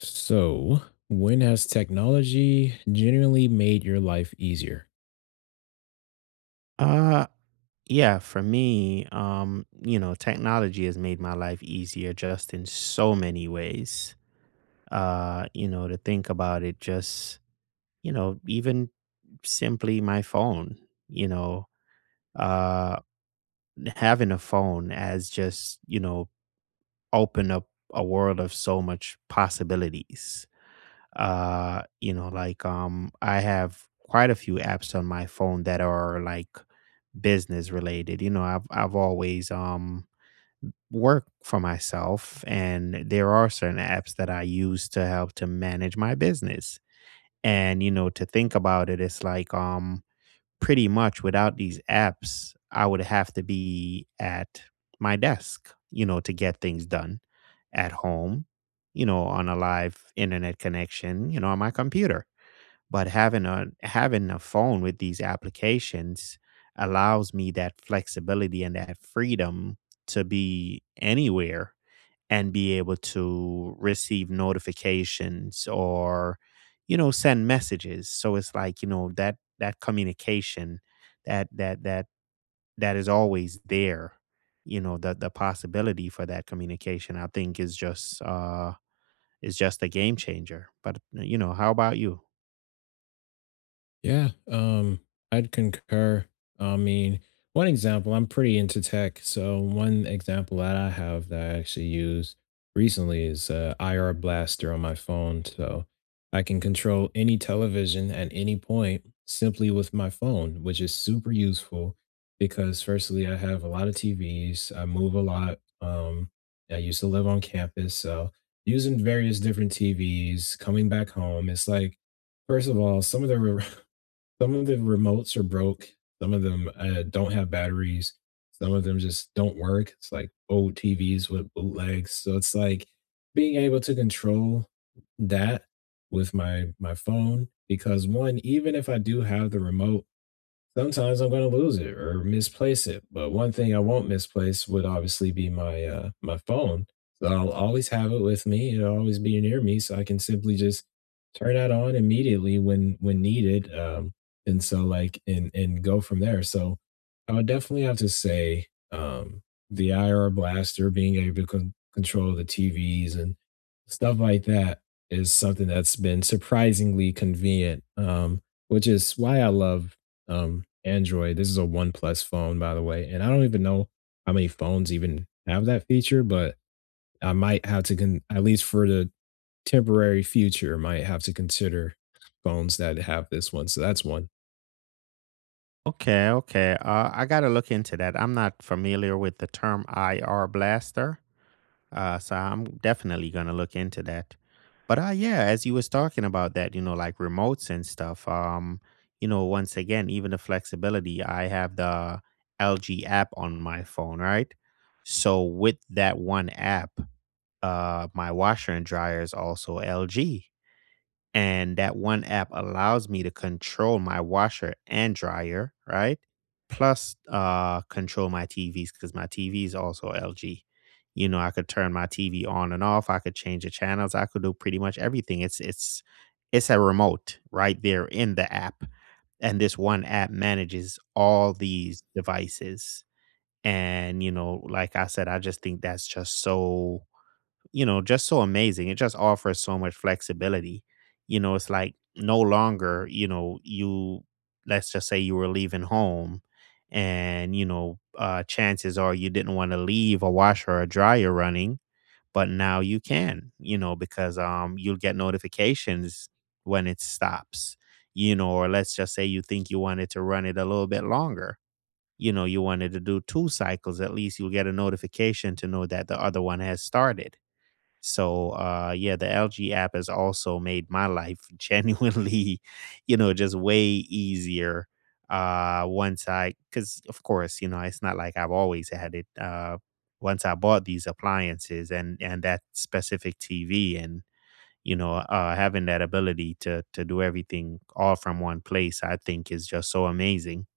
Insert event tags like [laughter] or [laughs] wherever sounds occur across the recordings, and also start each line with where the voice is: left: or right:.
left: So, when has technology genuinely made your life easier?
right: Uh, yeah, for me, you know, technology has made my life easier just in so many ways. You know, to think about it, you know, even simply my phone, you know, uh, having a phone has just, you know, opened up a world of so much possibilities, you know, like I have quite a few apps on my phone that are like business related. You know, I've always worked for myself, and there are certain apps that I use to help to manage my business. And you know, to think about it, it's like pretty much without these apps I would have to be at my desk, you know, to get things done at home, you know, on a live internet connection, you know, on my computer. But having a phone with these applications allows me that flexibility and that freedom to be anywhere and be able to receive notifications or you know send messages. So it's like, you know, that communication that that that that is always there. You know, the possibility for that communication I think is just is just a game changer. But you know, how about you?
left: Yeah, I'd concur. I mean, one example, I'm pretty into tech. So one example that I have that I actually use recently is IR Blaster on my phone. So I can control any television at any point simply with my phone, which is super useful because firstly, I have a lot of TVs. I move a lot. I used to live on campus, so using various different TVs, coming back home, it's like first of all, some of the [laughs] some of the remotes are broke. Some of them, don't have batteries. Some of them just don't work. It's like old TVs with bootlegs. So it's like being able to control that with my phone because, 1, even if I do have the remote, sometimes I'm gonna lose it or misplace it, but one thing I won't misplace would obviously be my, my phone. So I'll always have it with me, it'll always be near me, so I can simply just turn that on immediately when needed, and so, like and go from there. So I would definitely have to say, the IR blaster, being able to control the TVs and stuff like that is something that's been surprisingly convenient, which is why I love Android. This is a OnePlus phone, by the way, and I don't even know how many phones even have that feature, but I might have to at least for the temporary future, might have to consider phones that have this one. So that's one.
right: Okay, okay. I gotta look into that. I'm not familiar with the term IR blaster, so I'm definitely gonna look into that. But yeah, as you was talking about that, you know, like remotes and stuff. You know, once again, even the flexibility. I have the LG app on my phone, right? So with that one app, my washer and dryer is also LG, and that one app allows me to control my washer and dryer, right? Plus, control my TVs because my TV is also LG. You know, I could turn my TV on and off. I could change the channels. I could do pretty much everything. It's a remote right there in the app, and this one app manages all these devices. And you know, like I said, I just think that's just so, you know, just so amazing. It just offers so much flexibility. You know, it's like no longer, you know, you Let's just say you were leaving home and, you know, chances are you didn't want to leave a washer or a dryer running, but now you can, you know, because you'll get notifications when it stops. You know, or let's just say you think you wanted to run it a little bit longer. You know, you wanted to do two cycles, at least you'll get a notification to know that the other one has started. So, yeah, the LG app has also made my life [laughs] genuinely, you know, just way easier. Because of course, you know, it's not like I've always had it. Once I bought these appliances and that specific TV, and you know, having that ability to do everything all from one place, I think is just so amazing.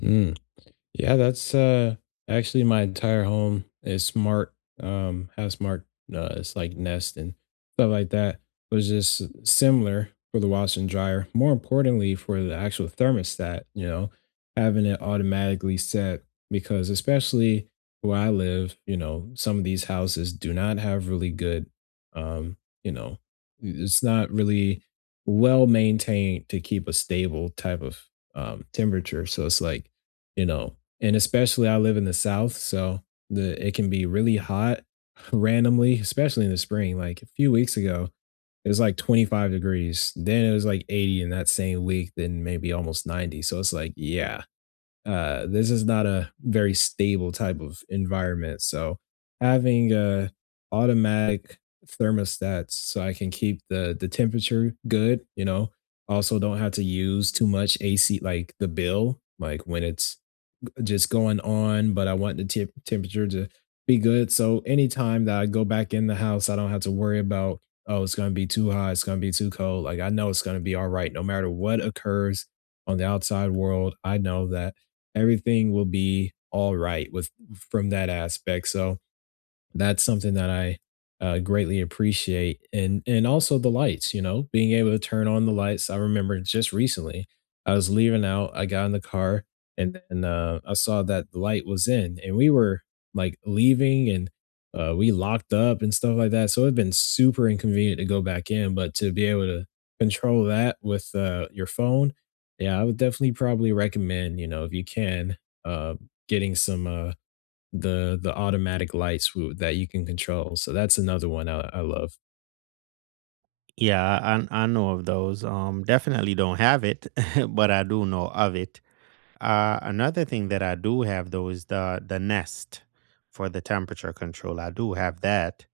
left: Mm. Yeah, that's actually my entire home is smart, has smart it's like Nest and stuff like that. Was just similar for the washer and dryer. More importantly, for the actual thermostat, you know, having it automatically set because especially where I live, you know, some of these houses do not have really good, um, you know, it's not really well maintained to keep a stable type of temperature. So it's like, you know, and especially I live in the South, so the it can be really hot [laughs] randomly, especially in the spring. Like a few weeks ago, it was like 25 degrees. Then it was like 80 in that same week, then maybe almost 90. So it's like, yeah, this is not a very stable type of environment. So having automatic thermostats so I can keep the temperature good, you know. Also don't have to use too much AC like the bill, like when it's just going on, but I want the temperature to be good. So anytime that I go back in the house, I don't have to worry about, oh, it's going to be too hot. It's going to be too cold. Like I know it's going to be all right. No matter what occurs on the outside world, I know that everything will be all right with from that aspect. So that's something that I, greatly appreciate, and also the lights, you know, being able to turn on the lights. I remember just recently, I was leaving out, I got in the car, and then, I saw that the light was in, and we were, like, leaving, and, we locked up and stuff like that, so it'd been super inconvenient to go back in, but to be able to control that with, your phone, yeah, I would definitely probably recommend, you know, if you can, uh, getting some, the automatic lights w that you can control, so that's another one I love.
right: Yeah, I know of those. Definitely don't have it, [laughs] but I do know of it. Another thing that I do have though is the Nest for the temperature control. I do have that,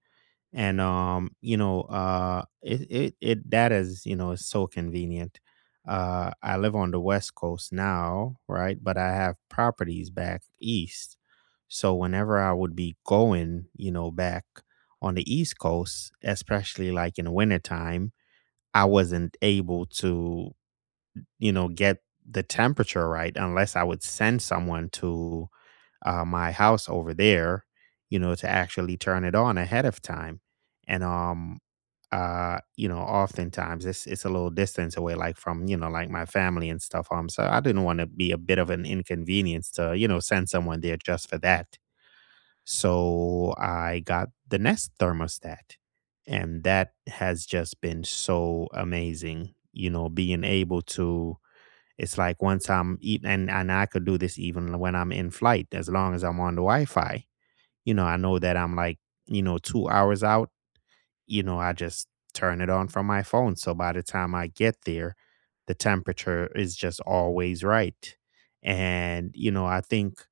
right: and you know, it that is you know is so convenient. I live on the West Coast now, right? But I have properties back east, so whenever I would be going, you know, back on the East Coast, especially like in wintertime, I wasn't able to you know, get the temperature right unless I would send someone to, my house over there, you know, to actually turn it on ahead of time. And, you know, oftentimes it's a little distance away, like from, you know, like my family and stuff. So I didn't want to be a bit of an inconvenience to, you know, send someone there just for that. So I got the Nest thermostat, and that has just been so amazing, you know, being able to it's like once I'm eating, and I could do this even when I'm in flight, as long as I'm on the Wi Fi. You know, I know that I'm like, you know, 2 hours out, you know, I just turn it on from my phone. So by the time I get there, the temperature is just always right. And, you know, I think,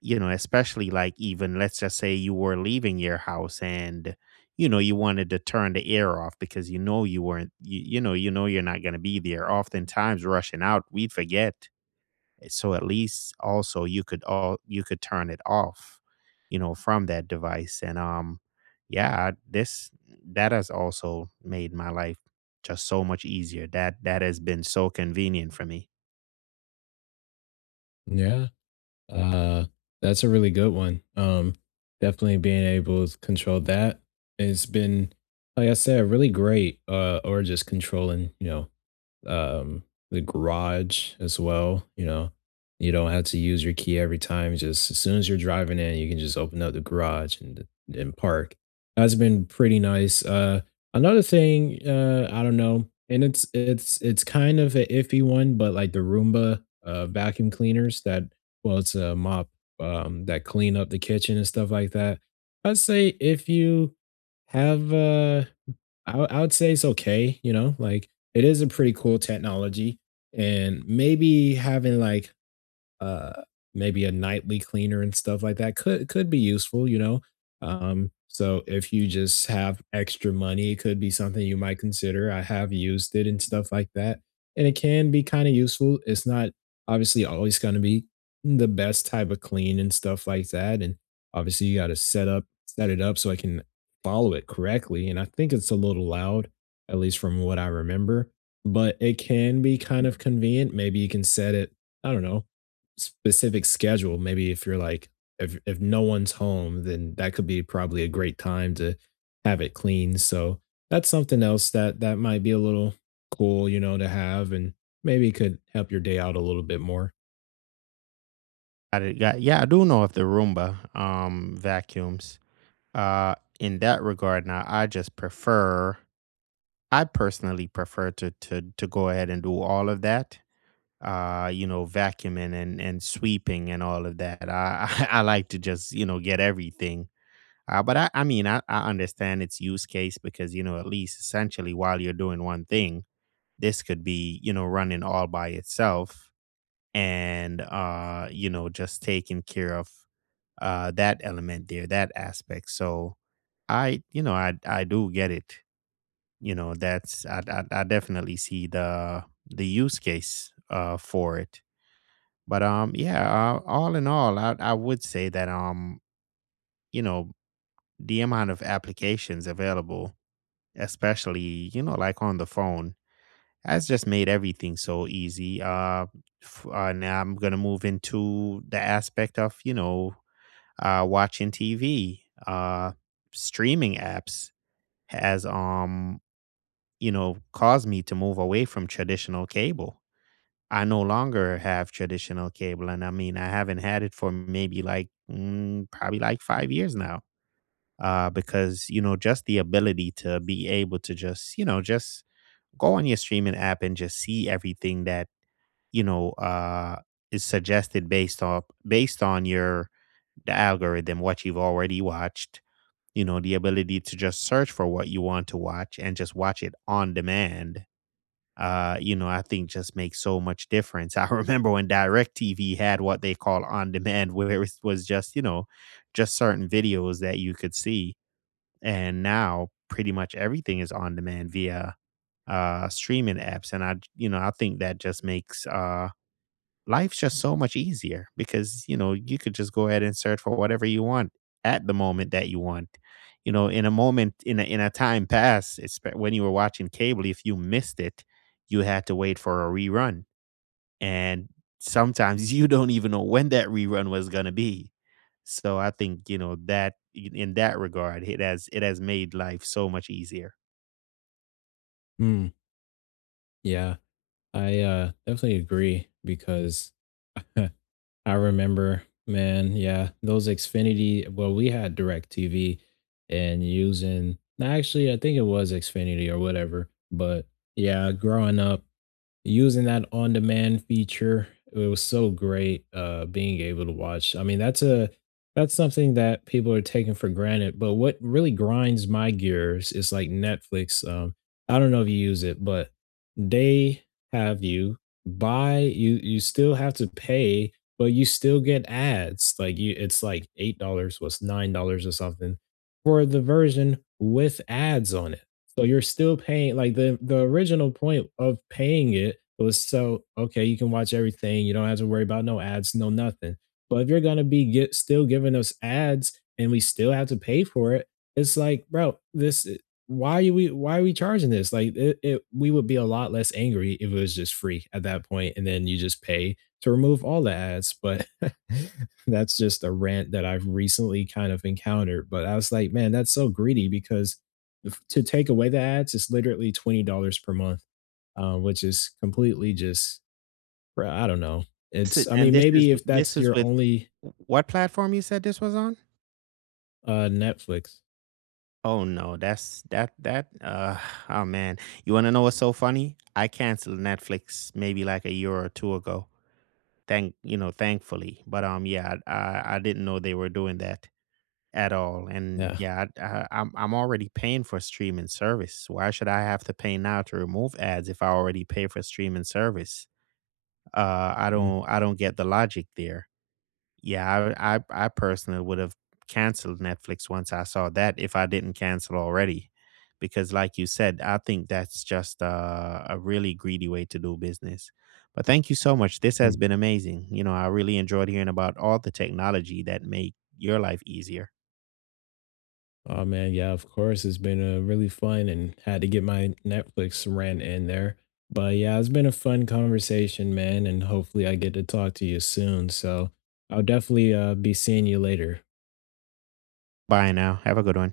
right: you know, especially like even let's just say you were leaving your house and, you know, you wanted to turn the air off because you know you weren't, you know you're not going to be there. Oftentimes, rushing out, we forget, so at least also you could turn it off you know from that device. And yeah, this that has also made my life just so much easier. That has been so convenient for me.
left: Yeah, uh, that's a really good one, definitely being able to control that. It's been, like I said, really great, or just controlling, you know, um, the garage as well, you know. You don't have to use your key every time. Just as soon as you're driving in, you can just open up the garage and park. That's been pretty nice. Another thing, I don't know, and it's kind of an iffy one, but like the Roomba vacuum cleaners that well, it's a mop, that clean up the kitchen and stuff like that. I'd say if you have I would say it's okay, you know, like it is a pretty cool technology, and maybe having like uh, maybe a nightly cleaner and stuff like that could be useful, you know. So if you just have extra money, it could be something you might consider. I have used it and stuff like that, and it can be kind of useful. It's not obviously always going to be the best type of clean and stuff like that, and obviously you got to set it up so I can follow it correctly. And I think it's a little loud, at least from what I remember, but it can be kind of convenient. Maybe you can set it. I don't know specific schedule. Maybe if you're like if no one's home, then that could be probably a great time to have it clean. So that's something else that that might be a little cool, you know, to have and maybe could help your day out a little bit more.
right: I did- yeah yeah, I do know of the Roomba vacuums. uh in that regard, now I just prefer, I personally prefer to to go ahead and do all of that, you know, vacuuming and sweeping and all of that. I [laughs] I, like to just you know get everything. Uh but i i mean I, I understand its use case because you know at least essentially while you're doing one thing, this could be you know running all by itself, and you know, just taking care of that element there, that aspect. So I do get it. You know, that's I definitely see the use case for it. But yeah, all in all, I would say that you know, the amount of applications available, especially you know, like on the phone, has just made everything so easy. Now I'm gonna move into the aspect of you know, watching TV. Uh, streaming apps has you know, caused me to move away from traditional cable. I no longer have traditional cable, and I mean, I haven't had it for maybe like probably like 5 years now. Because you know, just the ability to be able to just you know just go on your streaming app and just see everything that you know is suggested based on your the algorithm, what you've already watched. You know, the ability to just search for what you want to watch and just watch it on demand, you know, I think just makes so much difference. [laughs] I remember when DirecTV had what they call on demand, where it was just, you know, just certain videos that you could see. And now pretty much everything is on demand via streaming apps. And I, you know, I think that just makes life's just so much easier because you know you could just go ahead and search for whatever you want at the moment that you want, you know, in a moment in a time past, it's when you were watching cable, if you missed it you had to wait for a rerun, and sometimes [laughs] you don't even know when that rerun was going to be. So I think you know that in that regard it has made life so much easier.
left: Hmm. Yeah. I definitely agree because [laughs] I remember, man, yeah, those Xfinity, well, we had DirecTV and using actually I think it was Xfinity or whatever, but yeah, growing up using that on-demand feature, it was so great, being able to watch. I mean, that's a that's something that people are taking for granted, but what really grinds my gears is, like, Netflix, I don't know if you use it, but they have you buy you you still have to pay, but you still get ads, like, you it's, like, $8, what's $9 or something, for the version with ads on it. So you're still paying like the original point of paying it was so okay, you can watch everything. You don't have to worry about no ads, no nothing. But if you're gonna still giving us ads and we still have to pay for it, it's like, bro, why are we charging this? Like it we would be a lot less angry if it was just free at that point, and then you just pay to remove all the ads. But [laughs] that's just a rant that I've recently kind of encountered. But I was like, man, that's so greedy because to take away the ads it's literally $20 per month, which is completely just bro, I don't know.
right: So-
left: It's I
right: and
left: mean maybe if
right: this
left: that's
right: is
left: your
right: with
left: only
right: what platform you said this was on?
left: Netflix.
right: Oh no, that's that oh man. You wanna know what's so funny? I canceled Netflix maybe like a year or two ago. Thank you know, thankfully. But yeah, I didn't know they were doing that at all. And
left: Yeah.
right: yeah, I'm already paying for streaming service. Why should I have to pay now to remove ads if I already pay for streaming service? I don't get the logic there. Yeah, I personally would have canceled Netflix once I saw that if I didn't cancel already. Because like you said, I think that's just a really greedy way to do business. But thank you so much. This has
left: Mhm.
right: been amazing. You know, I really enjoyed hearing about all the technology that make your life easier.
left: Oh man, yeah, of course. It's been a really fun and had to get my Netflix rant in there, but yeah, it's been a fun conversation man, and hopefully I get to talk to you soon, so I'll definitely, be seeing you later.
right: Bye now. Have a good one.